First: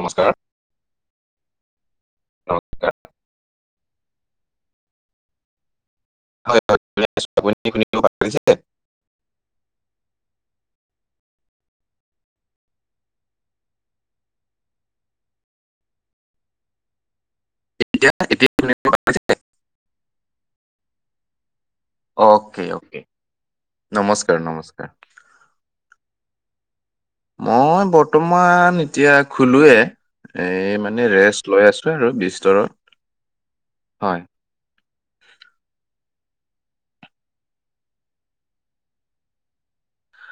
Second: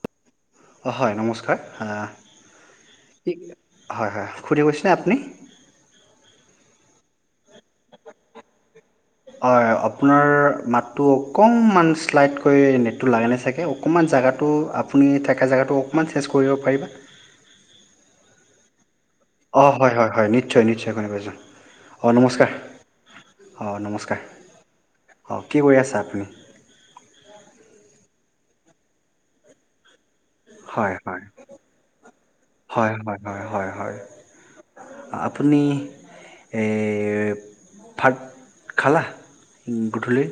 নমস্কাৰ। অঁ, হয় নমস্কাৰ, নমস্কাৰ কি হয়, হয়, শুনি আছে নে আপুনি? [unintelligible] হয়, আপোনাৰ মাতটো অকণমান শ্লাইডকৈ নেটটো লাগে নাই চাগে। অকণমান জেগাটো, আপুনি থাকা জেগাটো অকণমান চেঞ্জ কৰিব পাৰিবা? এতিয়া, এতিয়া [unintelligible] অ, হয়, হয়, হয়, নিশ্চয়, নিশ্চয়। [unintelligible] অঁ নমস্কাৰ, অ'কে অ'কে অঁ নমস্কাৰ, অঁ, কি কৰি আছা আপুনি? মই বৰ্তমান এতিয়া সোলোৱে। এ, হয় মানে হয় ৰেষ্ট লৈ আছো আৰু বিচতৰত। হয় হয় হয় হয় হয়। আপুনি! এই ভাত খালা গধূলি?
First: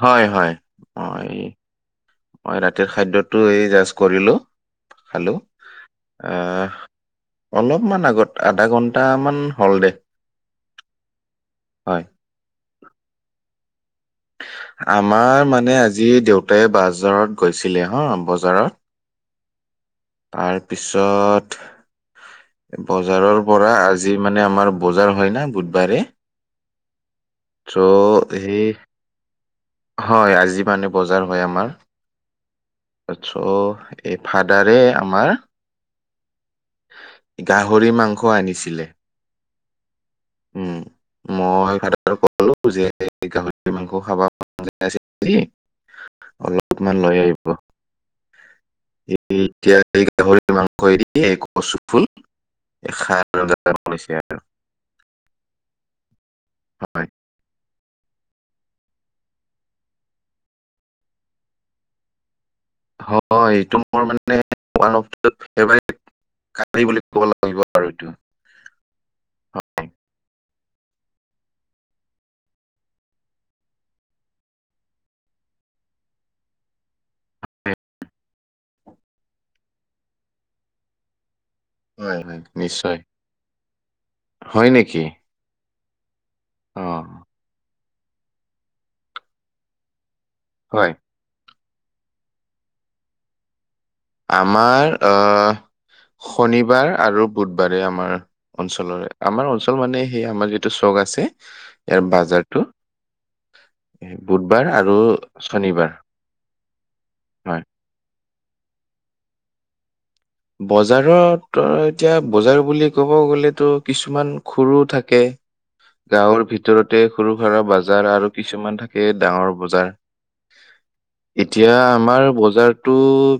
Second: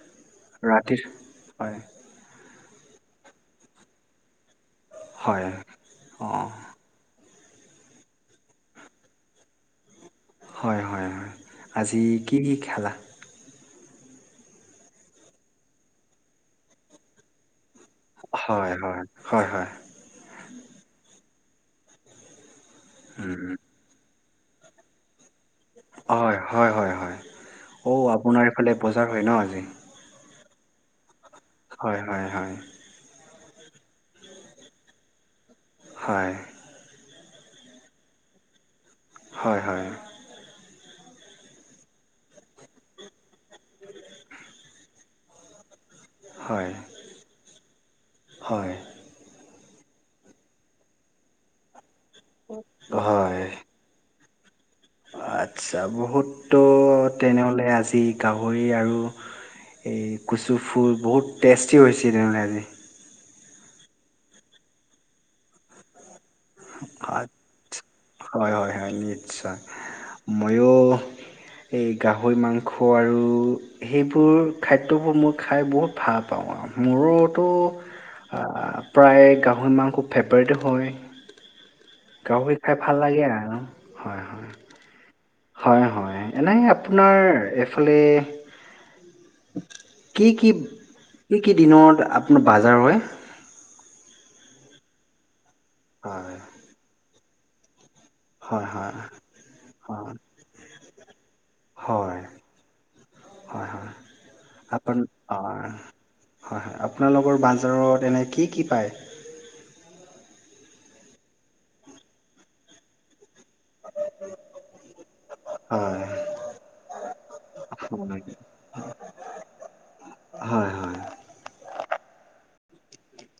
হয়, হয়, ৰাতিৰ মই হয় মই ৰাতিৰ খাদ্যটো এই জাষ্ট কৰিলোঁ, খালো। হয় অঁ আহ। অলপমান আগত আধা ঘন্টামান হ'ল দে। হয়, হয়, হয়, আজি হয় কি দি খালা? আমাৰ মানে আজি দেউতাই বাজাৰত গৈছিলে হা, হয়, বজাৰত, হয়, হয়, হয়। তাৰপিছত বজাৰৰ উম, পৰা, আজি মানে আমাৰ বজাৰ হয় ন, বু হয়, হয়, হয়, হয়, অঔ সেই আপোনাৰফালে বজাৰ হয় ন আজি! হয়, আজি মানে বজাৰ হয় আমাৰ। হয়, হয়, হয়। তাৰপাছত, এই ফাদাৰে আমাৰ হয়। গাহৰি মাংস আনিছিলে। হয়, হয়। উম, মই ফাদাৰক ক'লো যে, গাহৰি মাংস খাব মন যাই আছে। হয়, অলপমান লৈ আহিব। হয়, এতিয়া এই গাহৰিৰ মাংসয়ে দি কচু ফুল হয়। [unintelligible] বনাইছে আৰু। আচ্ছা! বহুততো হয় তেনেহ'লে আজি গাহৰি আৰু এই কচু ফুল বহুত টেষ্টি হৈছে তেনেহ'লে আজি। [unintelligible] ক'ব লাগিব আচ্ছা, আৰু এইটো হয়, হয়, হয়, নিশ্চয়। ময়ো এই গাহৰি মাংস আৰু সেইবোৰ খাদ্যবোৰ মই খাই বহুত ভাল পাওঁ আৰু মোৰোইটো হয় প্ৰায়, গাহৰি মাংস ফেভৰেট হয়। হয় গাহৰি খাই নিশ্চয় ভাল লাগে আৰু ন', হয়, হয়। হয় নেকি। হয়, হয় এনে অ' আপোনাৰ এইফালে কি, কি, হয়। কি, কি দিনত আপোনাৰ বাজাৰ হয়? আমাৰ আ' হয় শনিবাৰ আৰু বুধবাৰে আমাৰ হয় হয় অঞ্চলৰে, আমাৰ অঞ্চল মানে সেই আমাৰ যিটো চক আছে হয় ইয়াৰ হয় বাজাৰটো হয় হয় বুধবাৰ আৰু আপোন হয় শনিবাৰ হয়, হয় আপোনালোকৰ হয়। বাজাৰত এনে কি কি পায়? বজাৰত এতিয়া বজাৰ বুলি ক'ব গ'লে টো কিছুমান সৰু থাকে হয় গাঁৱৰ ভিতৰতে সৰু সুৰা বজাৰ আৰু কিছুমান থাকে ডাঙৰ বজাৰ হয় হয় এতিয়া আমাৰ বজাৰটো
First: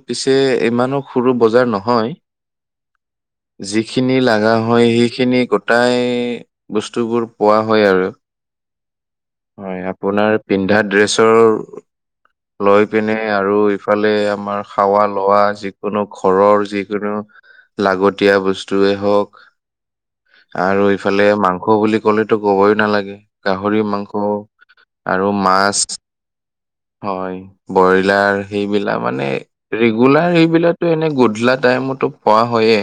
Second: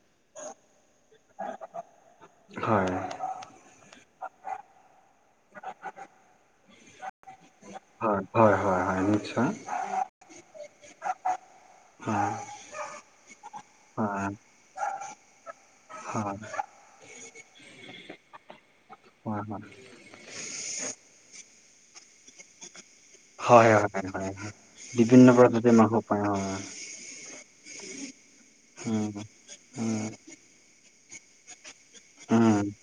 পিছে ইমানো সৰু বজাৰ নহয়। হয়। হয়, হয়। যিখিনি লাগা হয় সেইখিনি গোটাই বস্তুবোৰ পোৱা হয় আৰু হয়, হয়, হয় নিশ্চ হয় আপোনাৰ পিন্ধা হয় ড্ৰেছৰ লৈ পিনে আৰু ইফালে হয় আমাৰ খাৱা লোৱা যিকোনো হয় ঘৰৰ যিকোনো লাগতিয়া বস্তুয়ে মোক হয় হয় আৰু ইফালে মাংস বুলি ক'লেতো কবই নালাগে উম' হয় হয় গাহৰি মাংস হয়, আৰু বিভিন্ন প্ৰজাতিৰ মাছ মাংস পায় অ' হয়, বইলাৰ সেইবিলাক উম মানে উম ৰেগুলাৰ সেইবিলাক টো এনে গধুলা টাইমতো উম পোৱা উম হয়ে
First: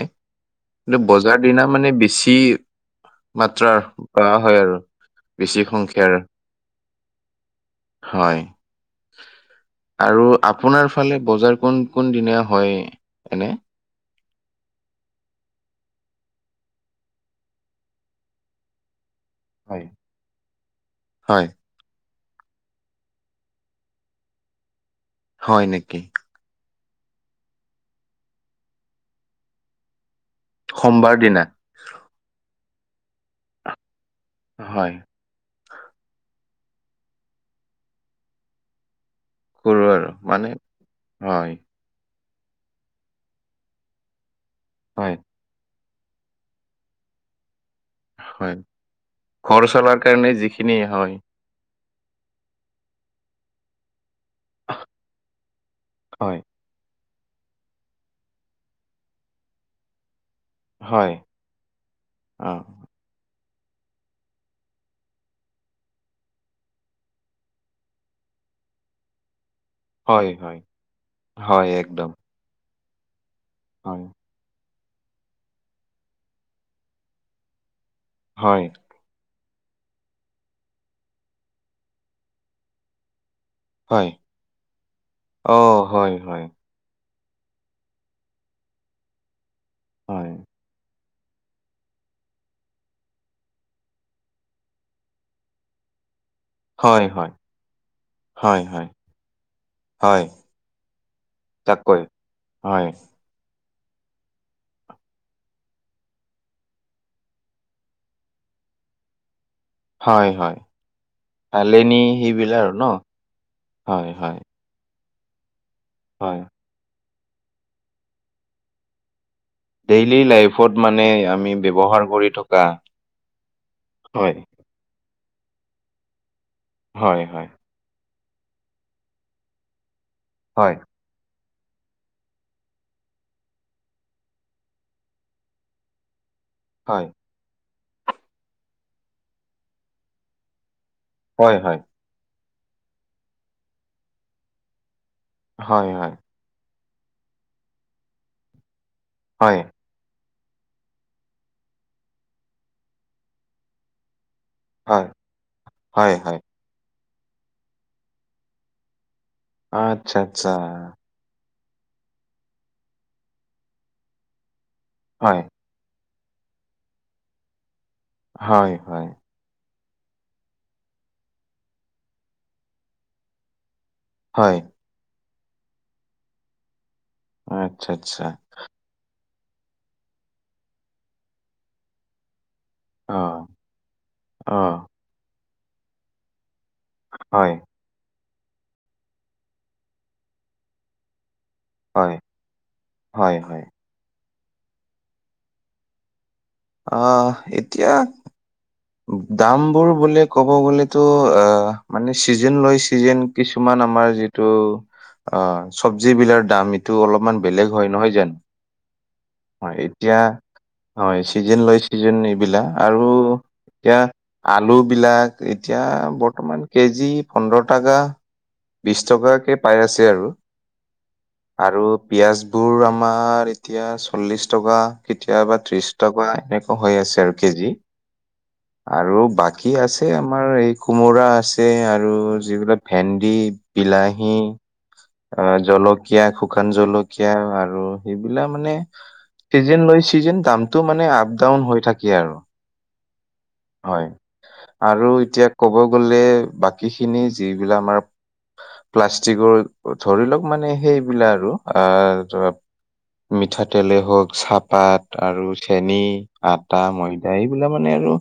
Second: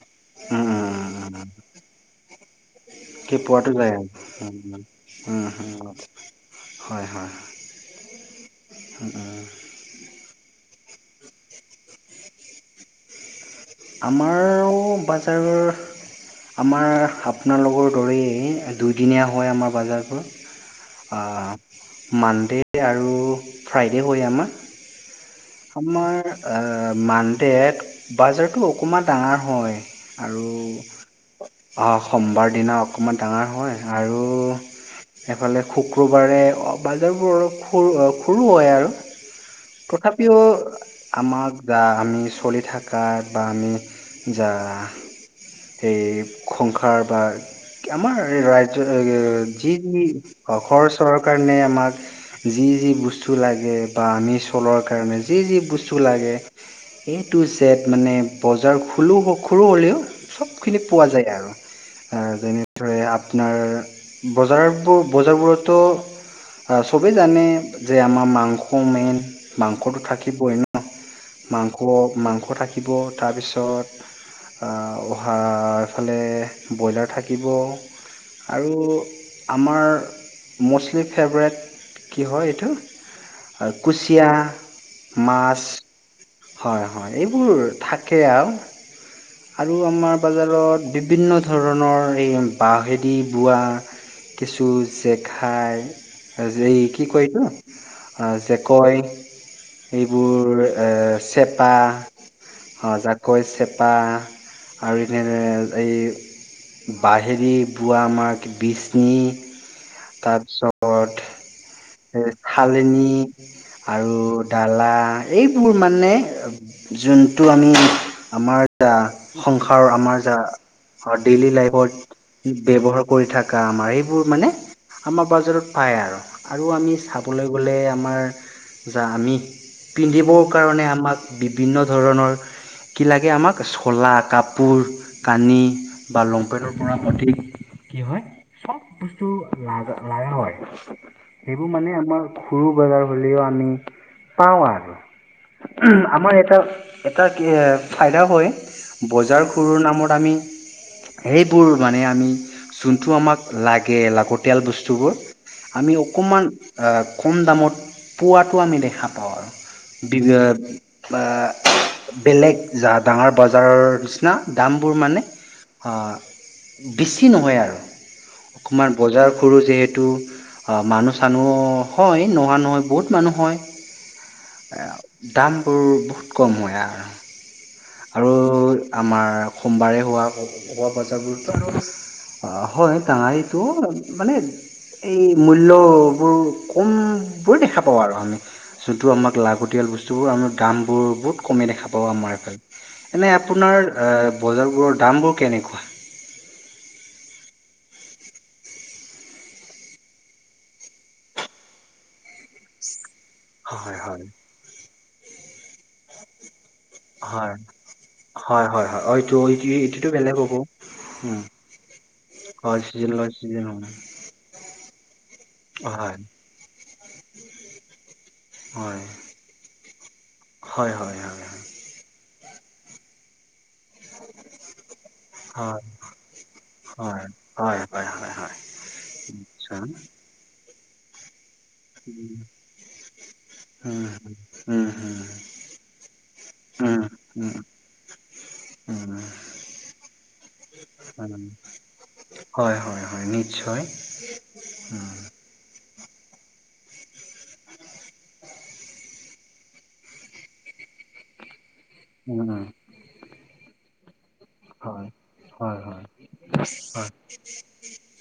কিন্তু উম বজাৰ উম দিনা মানে বেছি কি পোৱাতো মাত্ৰা যায় আৰু পোৱা উম হয় আৰু উম বেছি উম উম সংখ্যয়াৰ হয়, হয়। হয়। উম উম আৰু আপোনাৰ ফালে বজাৰ কোন, কোন দিনীয়া হয় এনে আমাৰ ও' বাজাৰৰ আমাৰ আপোনালোকৰ দৰেই দুইদিনীয়া হয় আমাৰ বাজাৰবোৰ হয়, আ' মানডে আৰু ফ্ৰাইডে' হয় আমাৰ, হয় নেকি? আমাৰ মানডেত বাজাৰটো অকণমান ডাঙৰ হয়। আৰু সোমবাৰ দিনা অ' সোমবাৰ দিনা অকমান ডাঙৰ হয় আৰু হয় সেইফালে শুক্ৰবাৰে, বাজাৰবোৰ অলপ সৰু হয়, সৰু হয় আৰু। কৰোঁ আৰু তথাপিও মানে হয়। আমাৰ বা আমি চলি থাকা বা আমি যা হয়। এই সংসাৰ বা কেমাৰ হয়, ৰাজ্য থাকে ঘৰ যি চলাৰ তি কাৰণে যিখিনি ঘৰ চৰ হয়। সেই কাৰণে আমাক যি, যি বস্তু লাগে বা আনিছো তলৰ কাৰণে যি যি বস্তু লাগে। হয়। এইটো জেত মানে। বজাৰ খো সৰু হ'লেও চবখিনি পোৱা হয়, যায় আৰু অ', যেনে আপোনাৰ বজাৰবোৰ বজাৰবোৰতো চবেই জানে যে, আমাৰ মাংস মেইন। মাংসটো হয়, থাকিবই হয়, ন, হয় মাংস একদম। মাংস থাকিব তাৰপিছ হয়। অ', উহাৰফালে ব্ৰইলাৰ থাকিব হয়, আৰু আমাৰ ম'ষ্টলি ফেভৰেট কি হয়? এইটো হয়, কুচিয়া, মাছ। অ', হয়, হয়। হয়। এইবোৰ থাকে, আৰু আৰু আমাৰ হয়। বজাৰত বিভিন্ন ধৰণৰ এই বাঁহহেদি বোৱা কিছু জেখাই এই কি হয়, কয়, হয়, এইটো [unintelligible] যে হয়, হয়, কয় হয়, এইবোৰ এ, চেপা, তাকৈ হয়, জাকৈ, চেপা আৰু এনে [unintelligible] এই বাহেৰি বোৱা আমাৰ বিচনি। হয়, হয়। তাৰপিছত আলেনি এ, সেইবিলাক আৰু ন' খালেনী হয়, আৰু হয়, দালা এইবোৰ মানে হয়। যোনটো আমি আমাৰ সংসাৰ ডেইলি আমাৰ য, লাইফত মানে আমি ডেইলি ব্যৱহাৰ কৰি থকা লাইফত ব্যৱহাৰ কৰি থকা আমাৰ এইবোৰ হয়, মানে আমাৰ বজাৰত পায়, আৰু আৰু আমি হয়, চাবলৈ হয়। গ'লে আমাৰ য, আমি পিন্ধিবৰ হয়, কাৰণে আমাক বিভিন্ন ধৰণৰ কি লাগে? আমাক চলা কাপোৰ কানি, বা লংপেটৰ পৰা হয়, অধিক কি হয়। চব বস্তু লা লা হয়। হয়, সেইবোৰ হয়, মানে আমাৰ সৰু বজাৰ হ'লেও আমি পাওঁ আৰু হয়, হয়, আমাৰ এটা এটা ফাইদা হয়। বজাৰ হয়, খুৰৰ নামত আমি। সেইবোৰ মানে আমি যোনটো আমাক লাগে, লাগত হটেল হয়, বস্তুবোৰ আমি হয়, হয়। অকণমান আহ', কম দামত পোৱাাতটো আমি দেখা পাওঁ আৰু আচ্ছা, বি আচ্ছা। বা বেলেগ যা, ডাঙৰ বজাৰৰ নিচিনা দামবোৰ মানে। হয়, অ', বেছি নহয় আৰু হয়, অকণমান হয়, বজাৰ সৰু যিহেতু মানুহ চানুহ হয়। নোহোৱা নহয় বহুত মানুহ হয়। হয়। দামবোৰ বহুত কম হয় আৰু আচ্ছা, আচ্ছা। আৰু আমাৰ সোমবাৰে হোৱা ক, বজাৰবোৰত আৰু অ', হয়। অ', ডাঙাৰীটো মানে অ', এই মূল্যবোৰ হয়, কমবোৰে দেখা পাওঁ, আৰু আমি যোনটো আমাক লাগতিয়াল বস্তুবোৰ আমি দামবোৰ বহুত কমি দেখা পাওঁ, হয়, আমাৰফালে এনে হয়, হয়। আপোনাৰ বজাৰবোৰৰ দামবোৰ কেনেকুৱা? অ', এতিয়া দাম বোৰ বোলে, ক'ব গ'লেতো অ, মানে চিজন লৈ চিজন। কিছুমান হয় আমাৰ হয় যিটো অ, চবজ বিলাৰ দাম। এটু অলপ মান ব্লেগ হয়, নহয় জানো? হয় হয় হয় এইটো এইটোতো এতিয়া বেলেগ হ'ব নহয় উম, চিজণ লৈ চিজণ [unintelligible] এইবিলা হয় চিজন আৰু লয় চিজন এতিয়া আলু বিলাক এতিয়া হয়, বৰ্তমান কেজি পোন্ধৰ টকা। বিছ হয়, টকাকে পাই আছে, আৰু হয়, হয়, হয়, হয়, আৰু পিয়াজবোৰ আমাৰ এতিয়া চল্লিশ টকা। কেতিয়াবা হয়, ত্ৰিশ টকা, এনেকুৱা হৈ হয়, আছে আৰু কেজি। হয়, হয়, হয়। আৰু বাকী আচ্ছা। আছে, আমাৰ এই কোমোৰা আছ ছে আৰু উম, যিবিলাক ভেন্দি, উম, বিলাহী। উম হুম। অ', জলকীয়া, শুকান জলকীয়া উম, আৰু সেইবিলাক মানে। চিজেন লৈ, চিজেন দামটো মানে আপ উম ডাউন হৈ থাকে আৰু। হয়, হয়, হয়, নি হয় আৰু এতিয়া কব গ'লে, বাকী খিনি যিবিলাক আমাৰ প্লাষ্টিকৰ, ধৰি লওক মানে সেইবিলাক আৰু আ, উম, ধৰা মিঠাতেলে হওক। হয়, চাহপাত আৰু হয়, হয়, চেনী, হয়, আটা, ময়দা এইবিলাক মানে আৰু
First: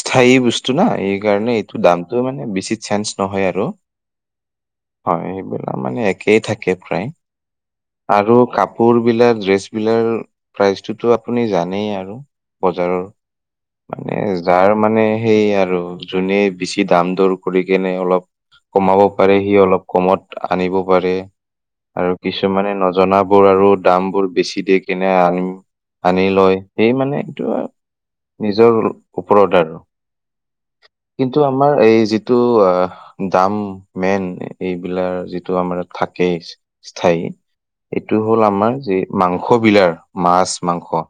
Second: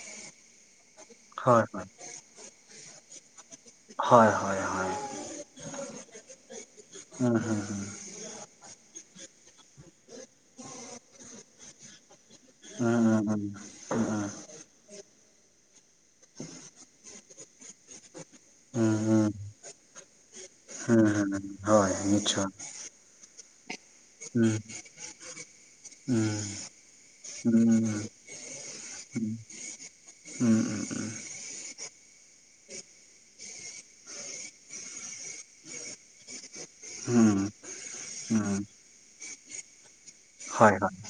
স্থায়ী বস্তু না, এই কাৰণে হয়, এইটো হয়। দামটো মানে বেছি চেঞ্জ নহয় আৰু। ৰু হয়, হয়, হয়, সেইবিলাক মানে একেই থাকে প্ৰায়। উম, হুম, আৰু কাপোৰ বিলাক, ড্ৰেচ বিলাকৰ প্ৰাইচটোতো আপুনি জানেই আৰু। উম, উম, উম। এ, যাৰ মানে সেই আৰু যোনে বেছি দাম দৰ কৰি কেনে অলপ উম, কমাব উম, উম। পাৰে, সি অলপ কমত আনিব উম, উম, উম, পাৰে। উম, হয়, নিশ্চয়। মানে নজনাবোৰ আৰু দাম বোৰ উম, বেছি দি কিনে আন-আনি উম, লয় সেই মানে এইটো উম, নিজৰ ৰুল উম, উম, উম, উম। কিন্তু আমাৰ, এই যিটো আ দাম মেইন, এইবিলাক যিটো আমাৰ থাকেইচ স্থায়ী, উম। এইটো হ'ল উম, আমাৰ যে মাংস বিলাৰ হয়, হয়, মাছ-মাংস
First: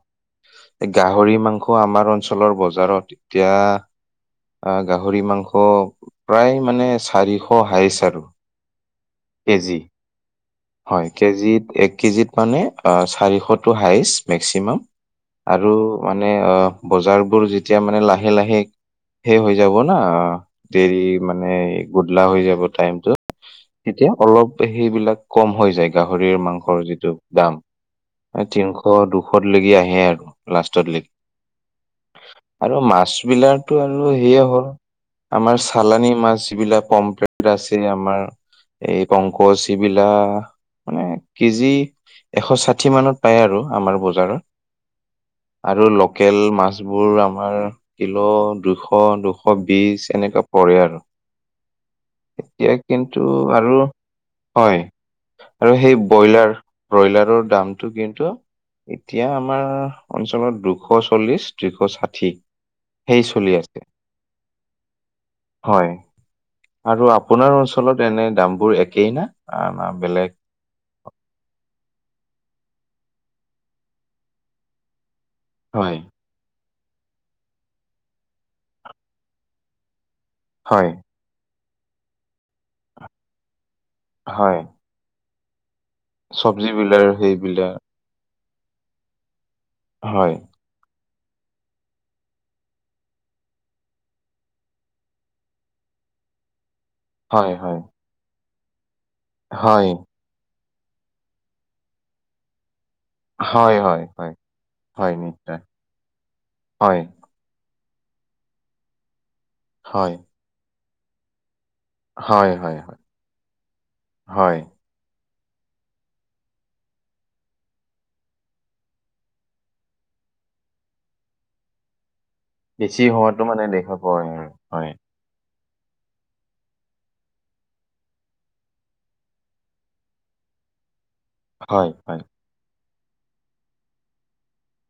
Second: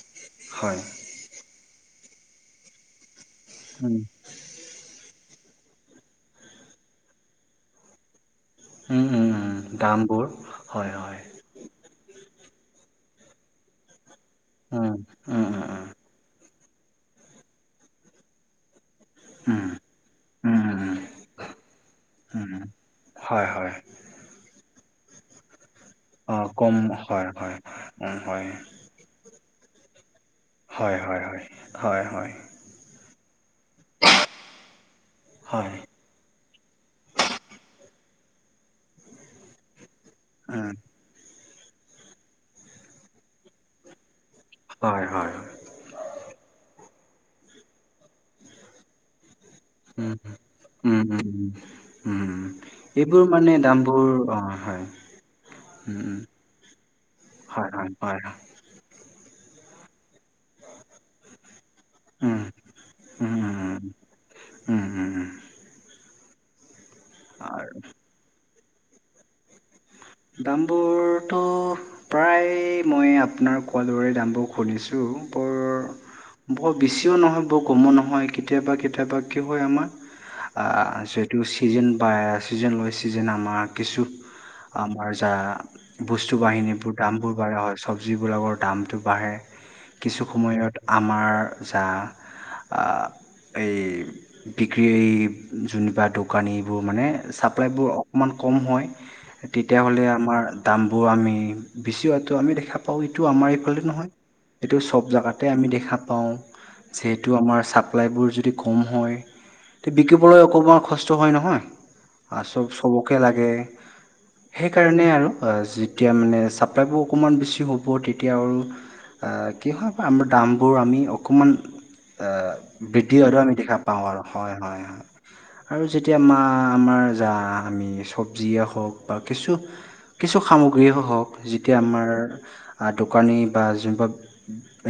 হয়। এই গা হৰি মাংস আমাৰ অঞ্চলৰ বজাৰত এতিয়া উম, আ, গাহৰি মাংস প্ৰায় মানে চাৰিশ হাইচ আৰু। উম, উম। কেজি, হয় কেজিত, এক কেজিত মানে অ', চাৰিশ টো হাইষ্ট। মেক্সিমাম উম, উম, আৰু উম, মানে বজাৰবোৰ যেতিয়া মানে লাহে লাহে সেই হৈ উম, যাব না, উম, উম, উম, উম, দেৰি মানে গুধলা হৈ উম। যাব টাইমটো। হয়, হয়। তেতিয়া অলপ সেইবিলাক কম হৈ যায় গাহৰিৰ অ', কম মাংসৰ যিটো হয়, দাম, হয়, উম, এ, হয়। তিনিশ দুশতলৈকে আহে আৰু লাষ্টত হয়, লেগি হয়, হয়, হয়, হয়। আৰু মাছ বিলাকতো আৰু সেইয়া হ'ল আমাৰ হয়, চালানি মাছ। যিবিলাক কমপ্লেত আছেই আমাৰ। এই [unintelligible] বিলা। উম। কেজি এশ ষাঠি মানত পায় আৰু আমাৰ বজাৰত। হয়, হয়, হয়। আৰু লোকেল মাছবোৰ আমাৰ কিলো দুশ দু- এশ বিশ উম, এনেকুৱা পৰে উম, আৰু। উম, উম, এতিয়া কিন্তু এনেই আৰু দাম বোৰ, অ' হয়। আৰু সেই উম, উম, ব্ৰইলাৰ ব্ৰইলাৰৰ হয়, দামটো হয়, হয়, কিন্তু এতিয়া আমাৰ অঞ্চলত দুশ চল্লিশ দুশ ষাঠি উম, সেই উম, উম, চলি উম, আছে। উম, উম, উম, হয়। আৰু আৰু আপোনাৰ অঞ্চলত এনেই দামবোৰ একেই নে বেলেগ? দামবোৰতো প্ৰায় মই আপোনাৰ কোৱাদৰে দামবোৰ শুনিছো হয়। বৰ বেছিও নহয় বৰ কমো নহয়, কেতিয়াবা কেতিয়াবা কি হয় আমাৰ হয়, আহ টো চিজন পায়, চিজন বায় চিজন আমাৰ কিছু হয়। আমাৰ যা বস্তু চব্জি বাহিনীবোৰ বিলাৰ দামবোৰ বঢ়া সেইবিলাক হয়। চব যিবিলাকৰ দামটো বাঢ়ে, কিছু হয়, সময়ত আমাৰ যা এই বিক্ৰী যেনিবা দোকানীবোৰ মানে হয়, হয়, ছাপ্লাইবোৰ অকণমান ক'ম হয়। হয়, তেতিয়াহ'লে আমাৰ দামবোৰ আমি বেছি হোৱাটো আমি দেখা পা অ' এইটো আমাৰ হয়, এইফালে হয়, নহয়, হয়, এইটো চব হয়, জেগাতে নিশ্চয়, আমি দেখা পাওঁ। যিহেতু হয়, সেইটো আমাৰ ছাপ্লাইবোৰ যদি কম হয়, তে হয়, বিকিবলৈ অকণমান কষ্ট হয় নহয় আচল হয়, চব হয়, হয়, চবকে লাগে। হয়। সেইকাৰণে আৰু, যেতিয়া মানে ছাপ্লাইবোৰ অকণমান বেছি হ'ব তেতিয়া আৰু কি হয় আমাৰ দামবোৰ আমি অকণমান বেছি বৃদ্ধি হোৱাটো হোৱাতো আমি মানে দেখা পাওঁ পোৱা আৰু। যায় হয় হয় হয়। আৰু যেতিয়া মা আমাৰ যা আমি চব্জিয়ে হওঁক বা কিছু কিছু সামগ্ৰীও হওঁক যেতিয়া হয়, আমাৰ হয়, দোকানী বা যিবিলাক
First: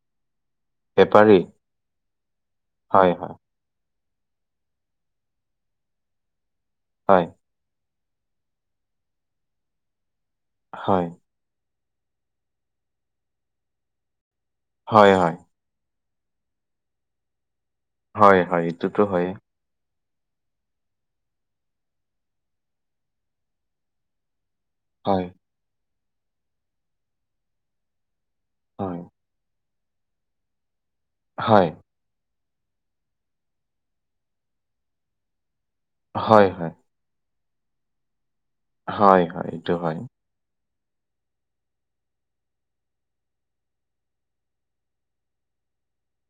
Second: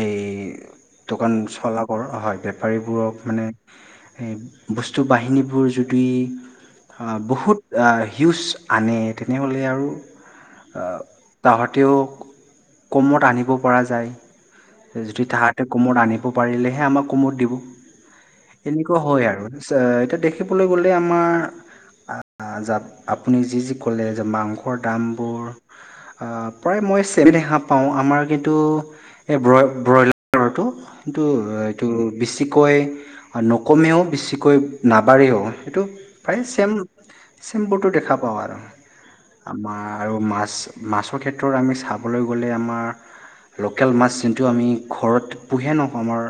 এই দোকান বেপাৰী চলা কৰা হয়। হয়, সেইবোৰক হয়, মানে বস্তু বাহিনীবোৰ যদি হয়, বহুত হিউজ আনে। তেনেহ'লে আৰু হয়, তাহা'তেও কমত আনিব পৰা যায়। হয়, যদি হয়, তাহা'ত তে ক'মত আনিব পাৰিলেহে আমাক ক'মত দিব, হয়, হয়, এনেকুৱা এইটোতো হয় হয়েই, আৰু। চে এতিয়া দেখিবলৈ গ'লে আমাৰ আপুনি যি যি ক'লে যে মাংসৰ হয়, দামবোৰ অ', প্ৰায় মই চেমে হোৱা পাওঁ, আমাৰ কিন্তু হয়, এই ব্ৰলাৰ টো কিটো হয়, এইটো বেছিকৈ নকমেও বেছিকৈ নাবঢ়েও। সেইটো প্ৰায় হয়, চেম হয়, চিম্পুলটো দেখা পাওঁ আৰু, হয়, হয়, এইটো আমাৰ হয়, আৰু মাছ মাছৰ ক্ষেত্ৰত আমি চাবলৈ গ'লে আমাৰ লোকেল মাছ যোনটো আমি ঘৰত পুহে নহওঁ আমাৰ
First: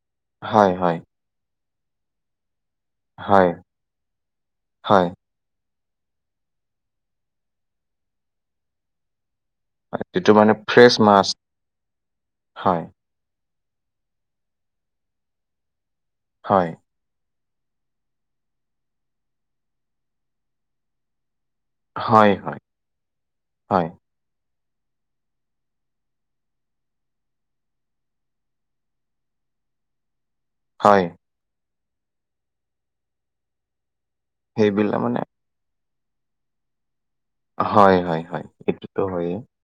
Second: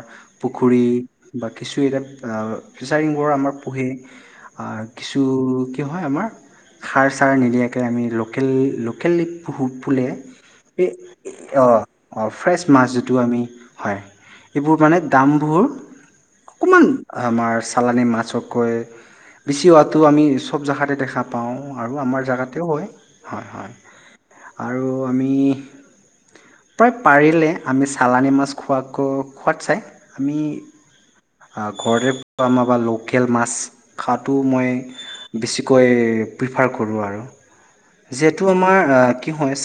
হয়, পুখুৰী হয়, বা কিছু এটা ফিচাৰিংবোৰ হয়, আমাৰ পুহি হয়, কিছু কি হয় আমাৰ সাৰ চাৰ নিদিয়াকৈ আমি লোকেল লোকেল পুহু হয়, বোলে এইটো মানে এই ফ্ৰেছ মাছ অহ ফ্ৰচ হয়, মাছ টো আমি, হয়। এইবোৰ মানে দামবোৰ হয়, অকণমান আমাৰ চালানী মাছতকৈ বেছি হোৱটো আমি চব জেগাতে দেখা পাওঁ। আৰু আমাৰ জেগাতেও হয়। হয়। আৰু আমি প্ৰায় পাৰিলে আমি চালানি মাছ খোৱাকো খোৱাত চাই আমি হয়। আ, ঘৰতে পোৱা বা লোকেল মাছ খাৱাটো মই সেইবিলাক মানে বেছিকৈ প্ৰিফাৰ কৰোঁ আৰু। হয়, হয়, যিহেতু হয়, আমাৰ এইটোতো কি হয়েই। হয়